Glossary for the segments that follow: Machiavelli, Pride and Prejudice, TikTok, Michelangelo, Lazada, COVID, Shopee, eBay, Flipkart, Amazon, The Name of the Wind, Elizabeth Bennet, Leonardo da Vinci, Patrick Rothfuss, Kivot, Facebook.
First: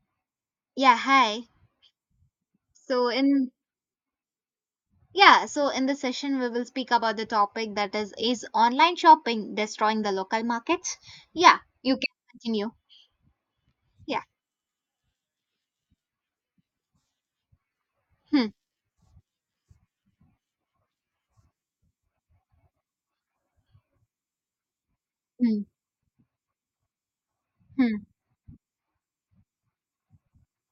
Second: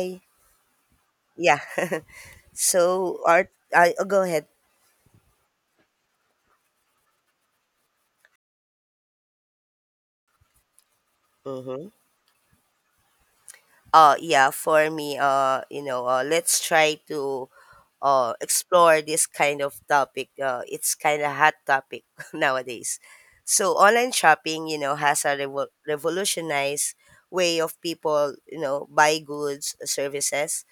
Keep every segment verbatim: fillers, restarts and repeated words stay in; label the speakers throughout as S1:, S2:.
S1: I-
S2: Yeah, hi.
S1: yeah.
S2: So
S1: so art.
S2: in
S1: I oh, go ahead.
S2: yeah, so in this session we will speak about the topic that is is online shopping destroying the local markets? Yeah,
S1: Mm-hmm.
S2: you can continue.
S1: Uh
S2: Yeah.
S1: yeah. For me, uh, you know, uh, let's try to uh
S2: Hmm.
S1: explore this kind of topic. Uh, it's kind of hot topic nowadays. So online shopping, you know, has a
S2: Hmm.
S1: revo- revolutionized way of
S2: Hmm.
S1: people, you know, buy goods, services,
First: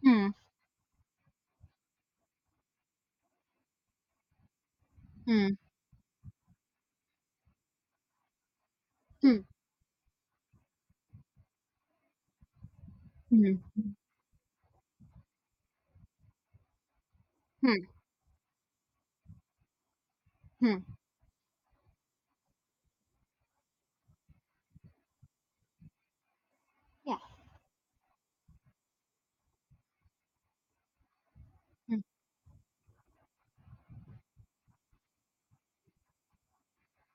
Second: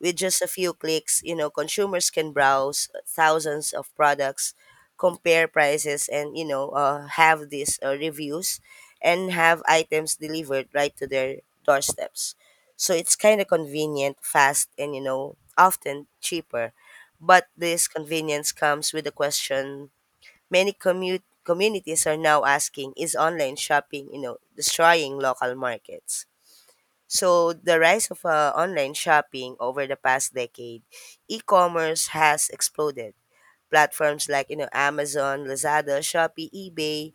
S1: with
S2: Hmm.
S1: just a few clicks, you know, consumers can browse thousands of products, compare
S2: Hmm.
S1: prices, and you know, uh, have these uh, reviews, and
S2: Hmm.
S1: have items delivered right to their doorsteps. So it's kind of
S2: Hmm.
S1: convenient, fast, and you know, often cheaper. But
S2: Hmm.
S1: this
S2: Hmm.
S1: convenience comes with the question many
S2: Hmm.
S1: commute communities are now asking: is online shopping, you know, destroying local markets?
S2: Yeah.
S1: So the rise of uh, online shopping over the past decade,
S2: Hmm.
S1: e-commerce has exploded. Platforms like you know Amazon, Lazada, Shopee, eBay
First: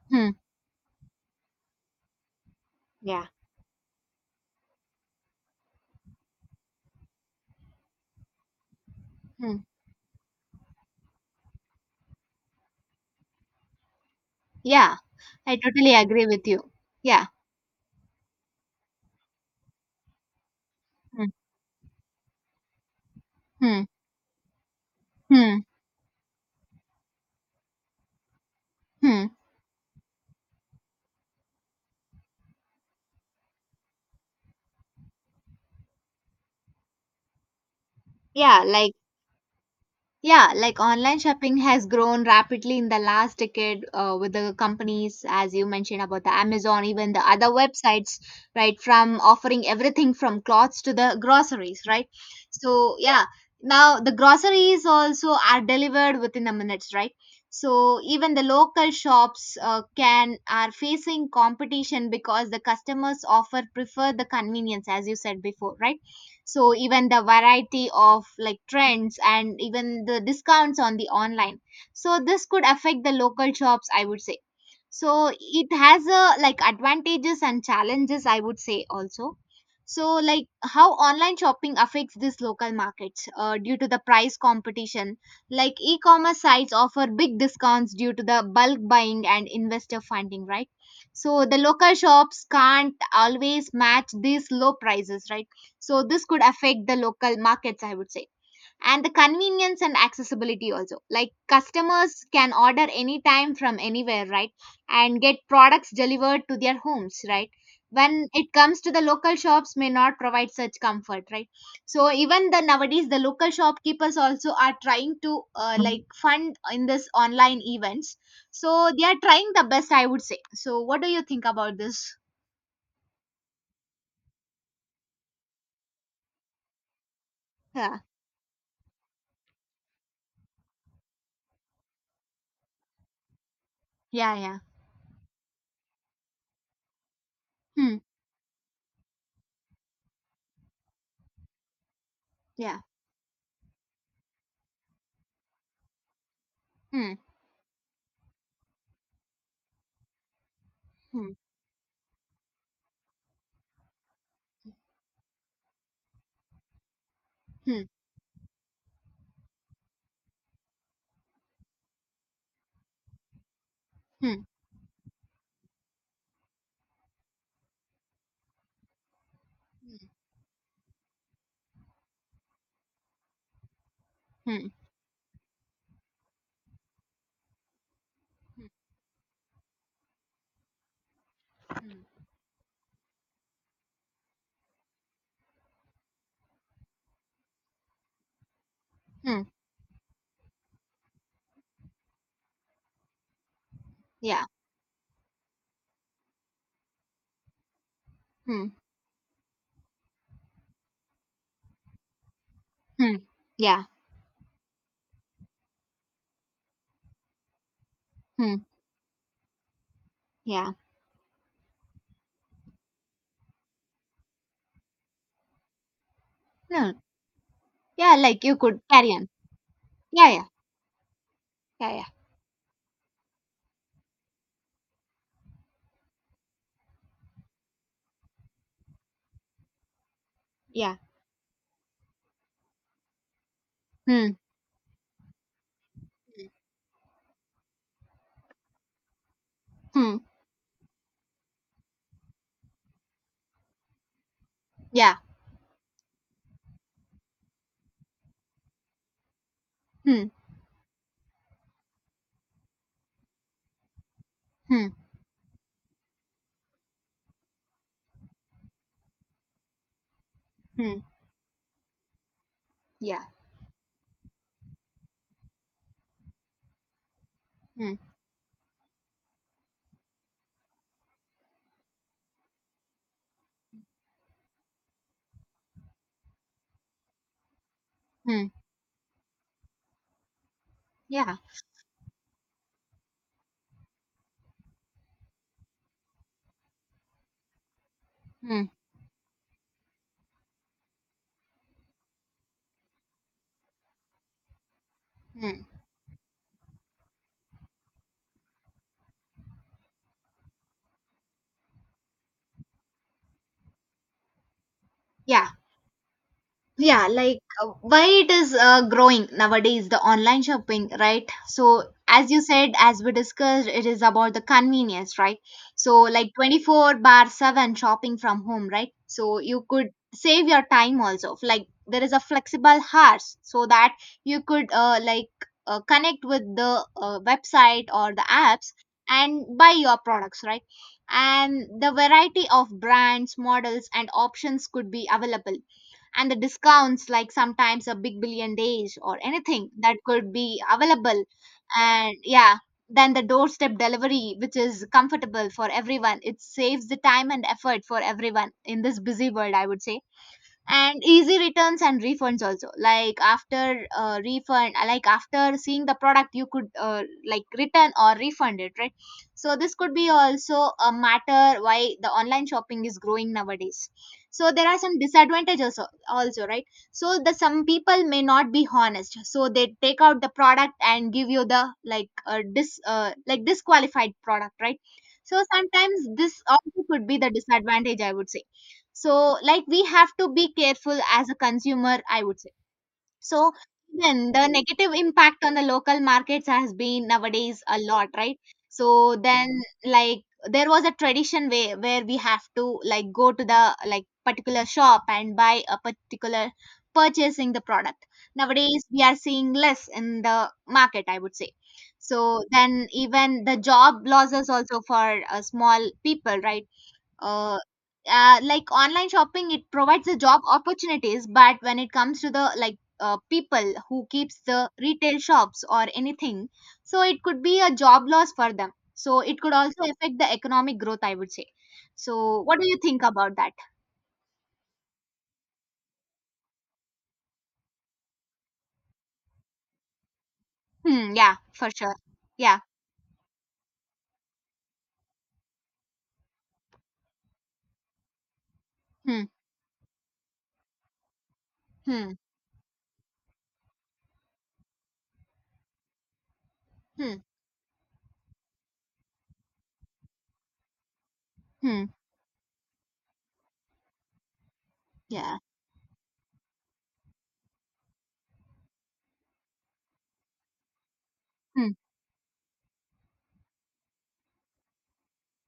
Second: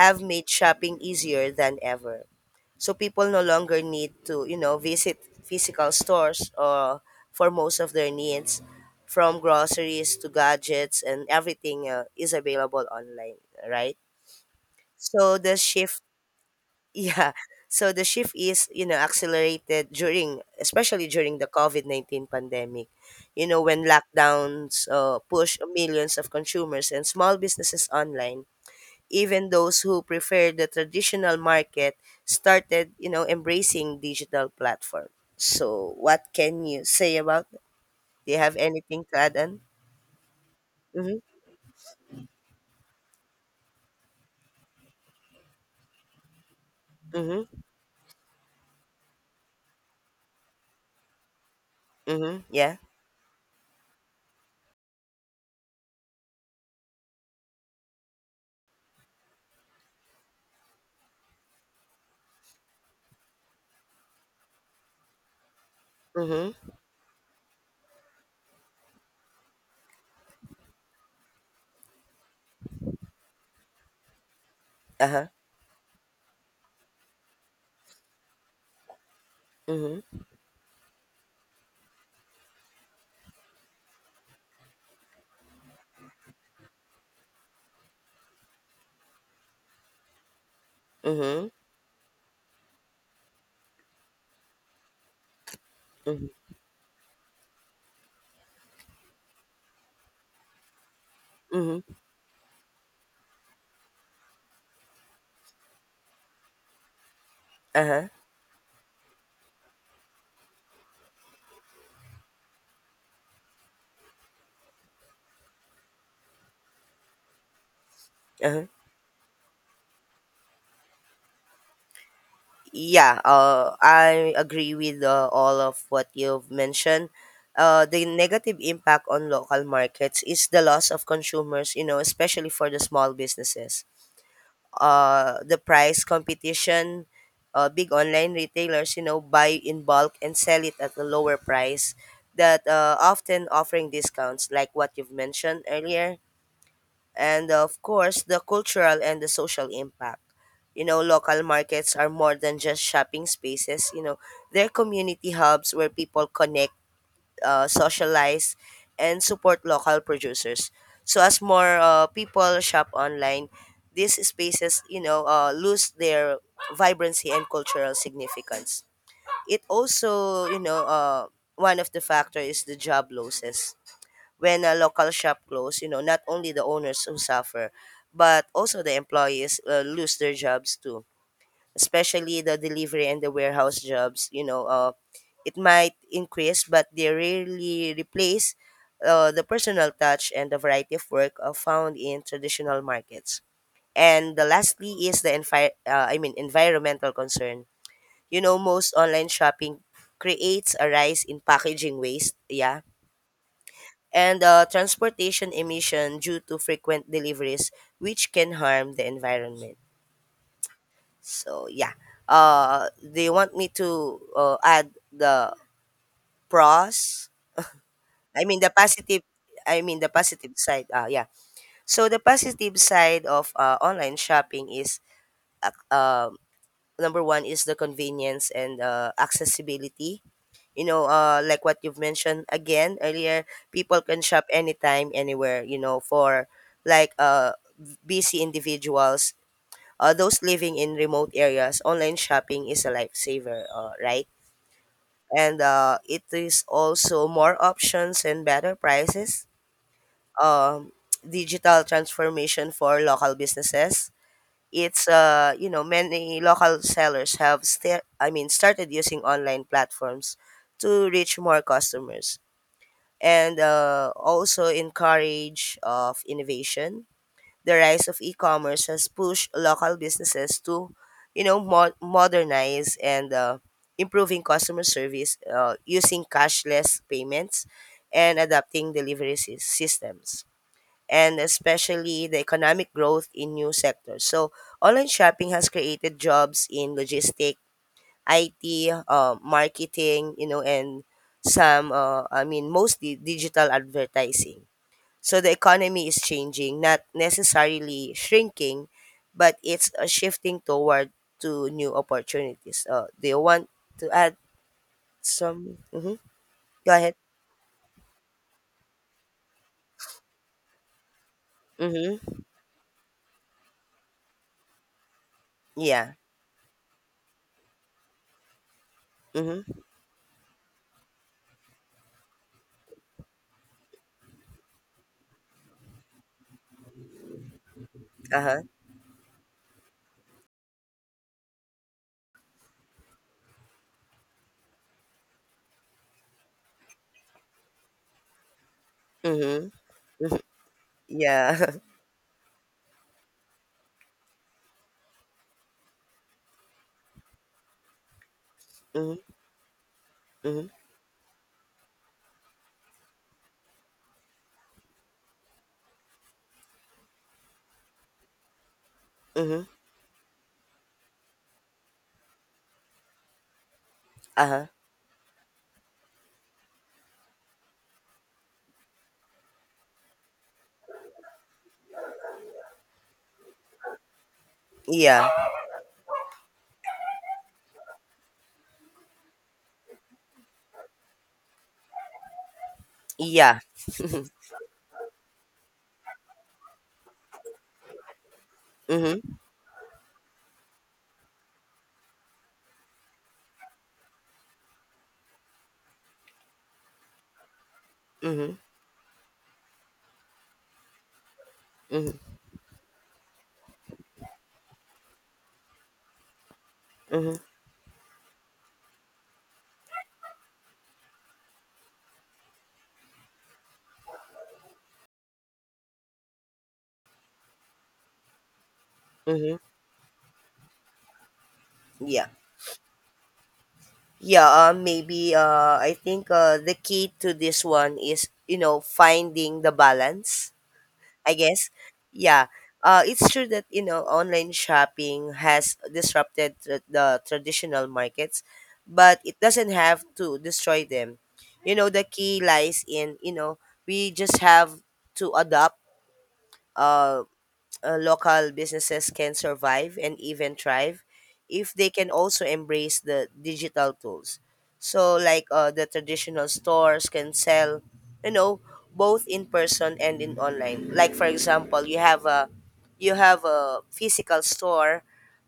S1: have
S2: Hmm.
S1: made shopping easier than ever. So
S2: Yeah.
S1: people no longer need to you know visit physical stores or for most of their needs, from
S2: Hmm.
S1: groceries to gadgets and everything uh, is available online, right?
S2: Yeah.
S1: So
S2: I
S1: the
S2: totally
S1: shift
S2: agree with you. Yeah.
S1: yeah. So the shift is, you know, accelerated during, especially
S2: Hmm.
S1: during the COVID nineteen pandemic, you know,
S2: Hmm.
S1: when lockdowns uh, push
S2: Hmm.
S1: millions of consumers and small businesses online.
S2: Hmm.
S1: Even those who prefer the traditional market started, you know, embracing digital platform. So what can you say about that? Do you have
S2: Yeah, like
S1: anything to add on?
S2: Yeah, like online
S1: Mm-hmm.
S2: shopping has grown rapidly in the last decade uh, with the companies, as you mentioned about the Amazon, even the other
S1: Mm-hmm.
S2: websites, right? From offering everything from clothes to the groceries, right?
S1: Mm-hmm. Yeah.
S2: So, yeah, now the groceries also are delivered within the minutes, right? So, even the local shops uh, can are facing competition because the customers offer prefer the convenience, as you said before, right?
S1: Mm-hmm.
S2: So even the variety of like trends and even the discounts on the online, so this could affect the local shops, I would say.
S1: Uh-huh.
S2: So it has, a like, advantages and challenges, I would say also. So
S1: Mm-hmm.
S2: like how online shopping affects these local markets, uh, due to the price competition, like e-commerce sites offer big discounts due to the bulk buying and investor funding, right? So
S1: Mm-hmm.
S2: the local shops can't always match these low prices, right? So this
S1: Mm-hmm.
S2: could affect the local markets, I would say. And the convenience and accessibility also, like
S1: Mm-hmm.
S2: customers can order anytime from anywhere, right? And get products delivered to their homes, right?
S1: Uh-huh.
S2: When it comes to the local shops, may not provide such comfort, right? So even the nowadays the local shopkeepers also are trying to, uh, like, fund in this online events,
S1: Uh-huh.
S2: so they are trying the best, I would say. So what do you think about this?
S1: Yeah, uh, I agree with uh, all of what you've mentioned. Uh,
S2: Yeah.
S1: the negative impact on local markets is the loss of consumers, you know, especially for the small businesses.
S2: Yeah, yeah.
S1: Uh, the price competition, uh, big
S2: Hmm.
S1: online retailers, you know, buy in bulk and sell it at a lower price that
S2: Yeah.
S1: uh, often offering discounts like what you've mentioned earlier,
S2: Hmm.
S1: and uh, of course the cultural and the social impact. You know,
S2: Hmm.
S1: local markets are more than just shopping spaces, you know, they're community hubs where people connect, uh,
S2: Hmm.
S1: socialize, and support local producers. So as more uh, people shop online, these
S2: Hmm.
S1: spaces, you know uh, lose their vibrancy and cultural significance. It also you know uh, one of the factor is the job losses. When
S2: Hmm.
S1: a local shop closes, you know, not only the owners who suffer, but
S2: Hmm.
S1: also the employees uh, lose their jobs too,
S2: Hmm.
S1: especially the delivery and the warehouse jobs. You know, uh, it might increase, but they rarely replace uh,
S2: Hmm.
S1: the personal touch and the variety of work uh, found in traditional markets. And the
S2: Yeah.
S1: lastly is the envi- uh, I mean environmental concern. You know,
S2: Hmm.
S1: most online shopping creates a rise in packaging waste. Yeah,
S2: Hmm. Yeah.
S1: and uh, transportation emission due to frequent deliveries, which can
S2: Hmm.
S1: harm the environment.
S2: Yeah.
S1: So yeah, uh, do you want me to uh, add the
S2: No.
S1: pros?
S2: Yeah, like
S1: I
S2: you
S1: mean the
S2: could carry
S1: positive.
S2: on.
S1: I mean the
S2: Yeah, yeah.
S1: positive side. Uh, yeah.
S2: Yeah, yeah.
S1: So the positive side of uh, online shopping is, uh, um number one is the convenience and uh, accessibility, you
S2: Yeah.
S1: know, uh, like what you've mentioned again earlier, people can
S2: Hmm.
S1: shop anytime, anywhere, you know, for like uh, busy individuals, uh,
S2: Hmm.
S1: those living in remote areas, online shopping is a lifesaver, uh, right?
S2: Yeah.
S1: And uh, it is also more options and better prices.
S2: Hmm.
S1: Um, digital transformation for local businesses.
S2: Hmm.
S1: It's uh, you know many local sellers have sta- I mean started using online platforms
S2: Hmm.
S1: to reach more customers,
S2: Yeah.
S1: and uh, also encourage uh, of innovation. The
S2: Hmm.
S1: rise of e-commerce has pushed local businesses to, you know, mo- modernize and uh, improving customer service uh, using cashless payments and
S2: Hmm.
S1: adapting delivery sys- systems.
S2: Yeah.
S1: And especially the economic growth in new sectors. So online shopping has created jobs in logistics,
S2: Hmm.
S1: I T, uh, marketing, you know, and some, uh, I mean, mostly digital advertising. So the
S2: Hmm.
S1: economy is changing, not necessarily shrinking, but it's uh, shifting toward to new opportunities. Uh, do you want to add
S2: Yeah.
S1: some? Mm-hmm. Go
S2: Yeah,
S1: ahead.
S2: like, uh, why it is uh, growing nowadays, the online shopping, right? So as you
S1: Mm-hmm.
S2: said, as we discussed, it is about the convenience, right? So
S1: Yeah.
S2: like twenty four bar seven shopping from home, right? So you
S1: Mm-hmm.
S2: could save your time also, like there is a flexible hours, so that you could, uh, like, uh, connect with the uh, website or the
S1: Uh-huh.
S2: apps and buy your products, right? And the variety of brands, models and options could be available, and the discounts, like sometimes a big billion days or
S1: Mm-hmm.
S2: anything that could
S1: Hmm.
S2: be available.
S1: Yeah.
S2: And yeah, then the doorstep delivery, which is comfortable for everyone, it saves the time and effort for everyone in this busy
S1: Mm-hmm.
S2: world, I would say.
S1: Mm-hmm.
S2: And easy returns and refunds also, like after uh, refund uh, like after seeing the product, you could, uh, like, return or refund it, right? So
S1: Mm-hmm.
S2: this could be also a matter why the online shopping is growing nowadays. So there
S1: Uh-huh.
S2: are some disadvantages, al- also, right? So the some people may not be honest, so they take out the product and give you the, like, uh, dis uh, like, disqualified product, right?
S1: Yeah.
S2: So sometimes this also could be the disadvantage, I would say. So like we have to be careful as a consumer, I would say. So
S1: Yeah.
S2: then the negative impact on the local markets has been nowadays a lot, right? So
S1: Mm-hmm.
S2: then, like, there was a tradition way where we have to, like, go to the, like, particular shop and buy a particular, purchasing the product.
S1: Mm-hmm.
S2: Nowadays we are seeing less in the market, I would say.
S1: Mm-hmm.
S2: So then even the job losses also for uh, small people, right?
S1: Mm-hmm.
S2: uh, uh, like online shopping, it provides the job opportunities, but when it comes to the, like, uh, people who keeps the retail shops or anything, so it could be a job loss for them, so it could
S1: Mm-hmm.
S2: also affect the economic growth, I would say.
S1: Yeah.
S2: So what do you think about that?
S1: Yeah, uh, maybe uh, I think uh, the key to this one is you know finding the balance,
S2: Hmm,
S1: I
S2: yeah, for
S1: guess.
S2: sure.
S1: Yeah,
S2: Yeah.
S1: uh, it's true that you know online shopping has disrupted tr- the traditional markets, but
S2: Hmm.
S1: it doesn't have to destroy them. You know, the
S2: Hmm.
S1: key lies in, you know, we just have to adapt.
S2: Hmm.
S1: uh, uh, Local businesses can survive and even thrive if
S2: Hmm.
S1: they can also embrace the digital tools. So,
S2: Yeah.
S1: like uh, the traditional stores can sell, you know, both in person and in online. Like for
S2: Hmm.
S1: example, you have a you have a physical store,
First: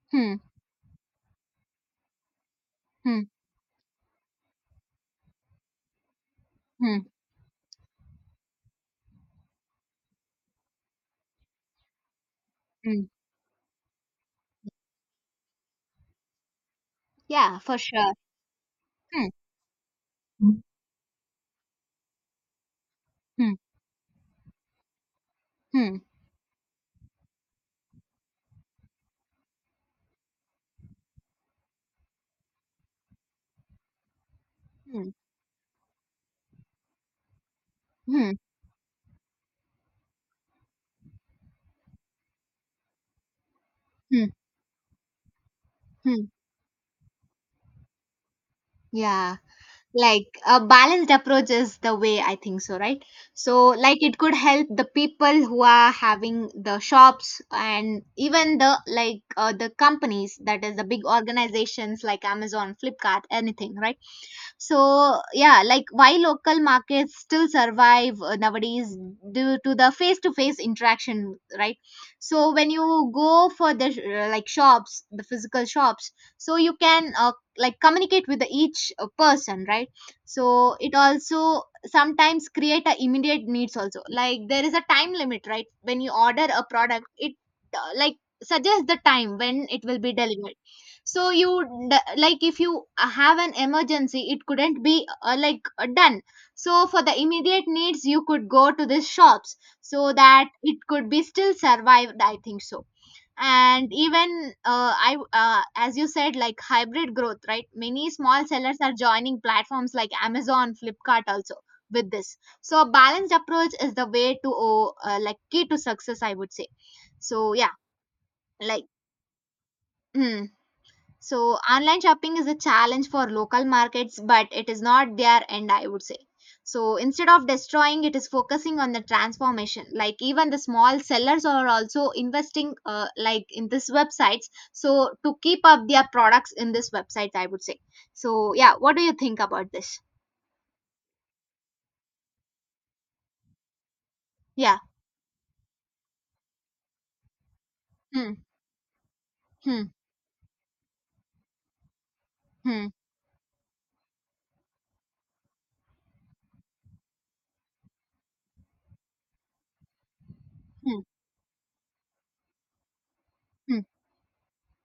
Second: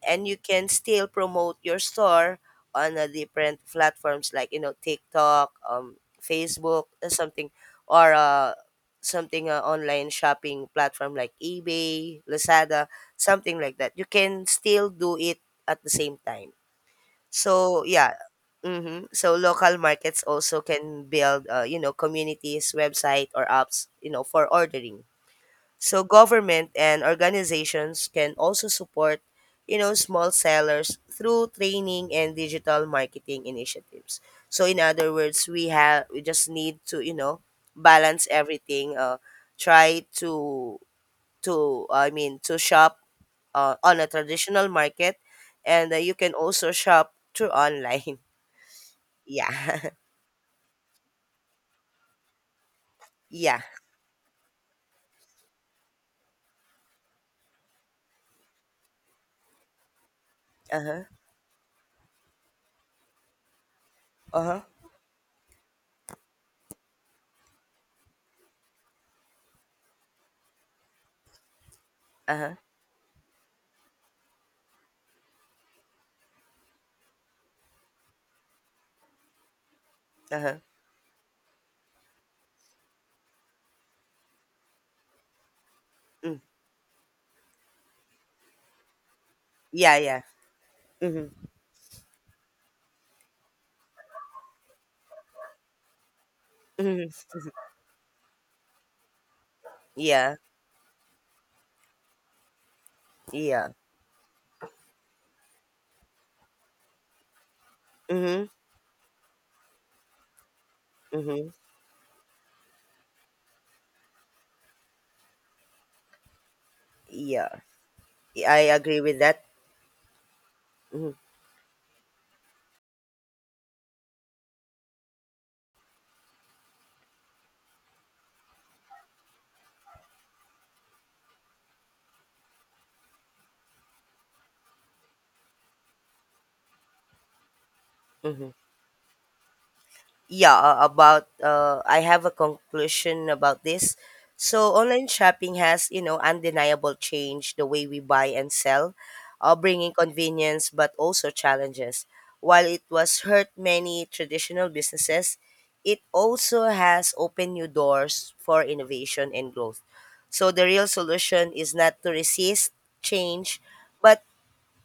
S1: and you
S2: Hmm.
S1: can still promote your store on uh,
S2: Hmm.
S1: different platforms like you know TikTok, um, Facebook,
S2: Hmm.
S1: or something, or uh, something uh, online shopping platform like eBay, Lazada,
S2: Hmm.
S1: something like that. You can still do it at the same time.
S2: Yeah, for
S1: So
S2: sure.
S1: yeah, mm-hmm.
S2: Hmm.
S1: So local markets
S2: Hmm.
S1: also can build, uh, you know, communities, website or
S2: Hmm.
S1: apps you know for ordering.
S2: Hmm.
S1: So government and organizations can also support, you know, small sellers through training and digital marketing initiatives. So in
S2: Hmm.
S1: other words, we have we just need to, you know, balance
S2: Hmm.
S1: everything. Uh, try to to I mean to shop uh, on a traditional market, and uh, you
S2: Hmm.
S1: can also shop through online.
S2: Yeah,
S1: Yeah,
S2: like a balanced approach is the way, I think so, right?
S1: yeah.
S2: So like it could help the people who are having the shops and even the, like, uh, the companies that is
S1: Uh
S2: the
S1: huh.
S2: big organizations like Amazon, Flipkart, anything, right?
S1: Uh huh.
S2: So, yeah, like why local markets still survive uh, nowadays, due to the face to face interaction, right?
S1: Uh
S2: So,
S1: huh.
S2: when you go for the, uh, like, shops, the physical shops, so you can, uh, like, communicate with the each uh, person, right?
S1: Uh huh.
S2: So, it also sometimes create a immediate needs also. Like there is a time limit, right? When you
S1: Mm.
S2: order a product, it, uh, like, suggests the time when it
S1: Yeah.
S2: will be
S1: Yeah.
S2: delivered,
S1: Mm-hmm.
S2: so you d- like, if you uh, have an emergency, it couldn't be, uh, like, uh, done. So for
S1: Mm-hmm.
S2: the immediate needs you could go to these shops so
S1: Yeah.
S2: that it could be still survived, I think so.
S1: Yeah.
S2: And even, uh, i w- uh, as you said, like, hybrid growth, right? Many
S1: Mm-hmm.
S2: small sellers are joining platforms like Amazon, Flipkart
S1: Mm-hmm.
S2: also with this, so a balanced approach is the way to oh, uh, like, key to success, I would say. So
S1: Yeah,
S2: yeah,
S1: I
S2: like,
S1: agree with that.
S2: hmm.
S1: Mm-hmm.
S2: So online shopping is a challenge for local markets, but it is not their end, I would say. So instead of destroying, it is focusing on the transformation. Like even the small sellers are also investing, uh, like, in this websites, so to keep up their products in this websites, I would say.
S1: Mm-hmm.
S2: So yeah, what do you think about this?
S1: Yeah, uh, about uh, I have a conclusion about this. So
S2: Yeah.
S1: online shopping has, you know, undeniable change the way we buy
S2: Hmm.
S1: and sell, uh,
S2: Hmm.
S1: bringing convenience but also challenges. While it
S2: Hmm.
S1: was hurt many traditional businesses, it also has opened new doors for innovation and growth. So the real
S2: Hmm.
S1: solution is not to resist change,
S2: Hmm.
S1: but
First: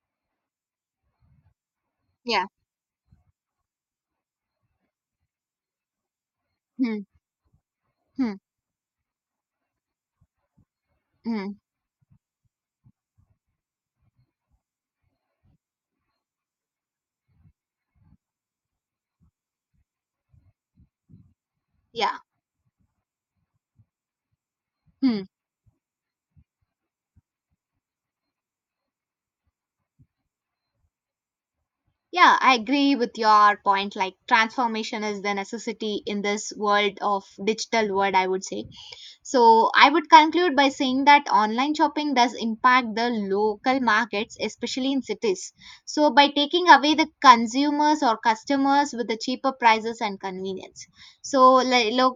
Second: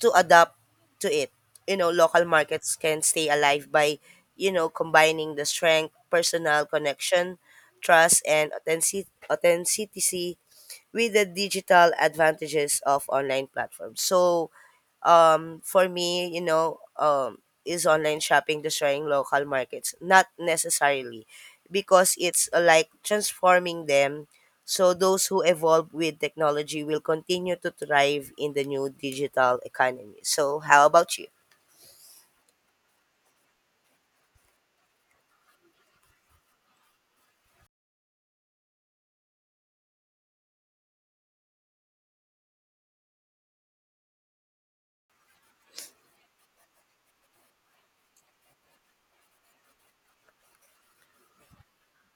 S1: to adapt to it. You know, local
S2: Yeah.
S1: markets can stay alive by, you know, combining the strength, personal
S2: Hmm.
S1: connection, trust,
S2: Hmm.
S1: and authentic- authenticity with the
S2: Hmm. Hmm.
S1: digital advantages of online platforms. So, um for me you know um is online shopping destroying local markets? Not necessarily, because
S2: Yeah.
S1: it's uh, like transforming them. So
S2: Hmm.
S1: those who evolve with technology will continue to thrive in the new digital economy. So how about you?
S2: Yeah, I agree with your point. Like transformation is the necessity in this world of digital world, I would say. So, I would conclude by saying that online shopping does impact the local markets, especially in cities. So, by taking away the consumers or customers with the cheaper prices and convenience. So, like, lo-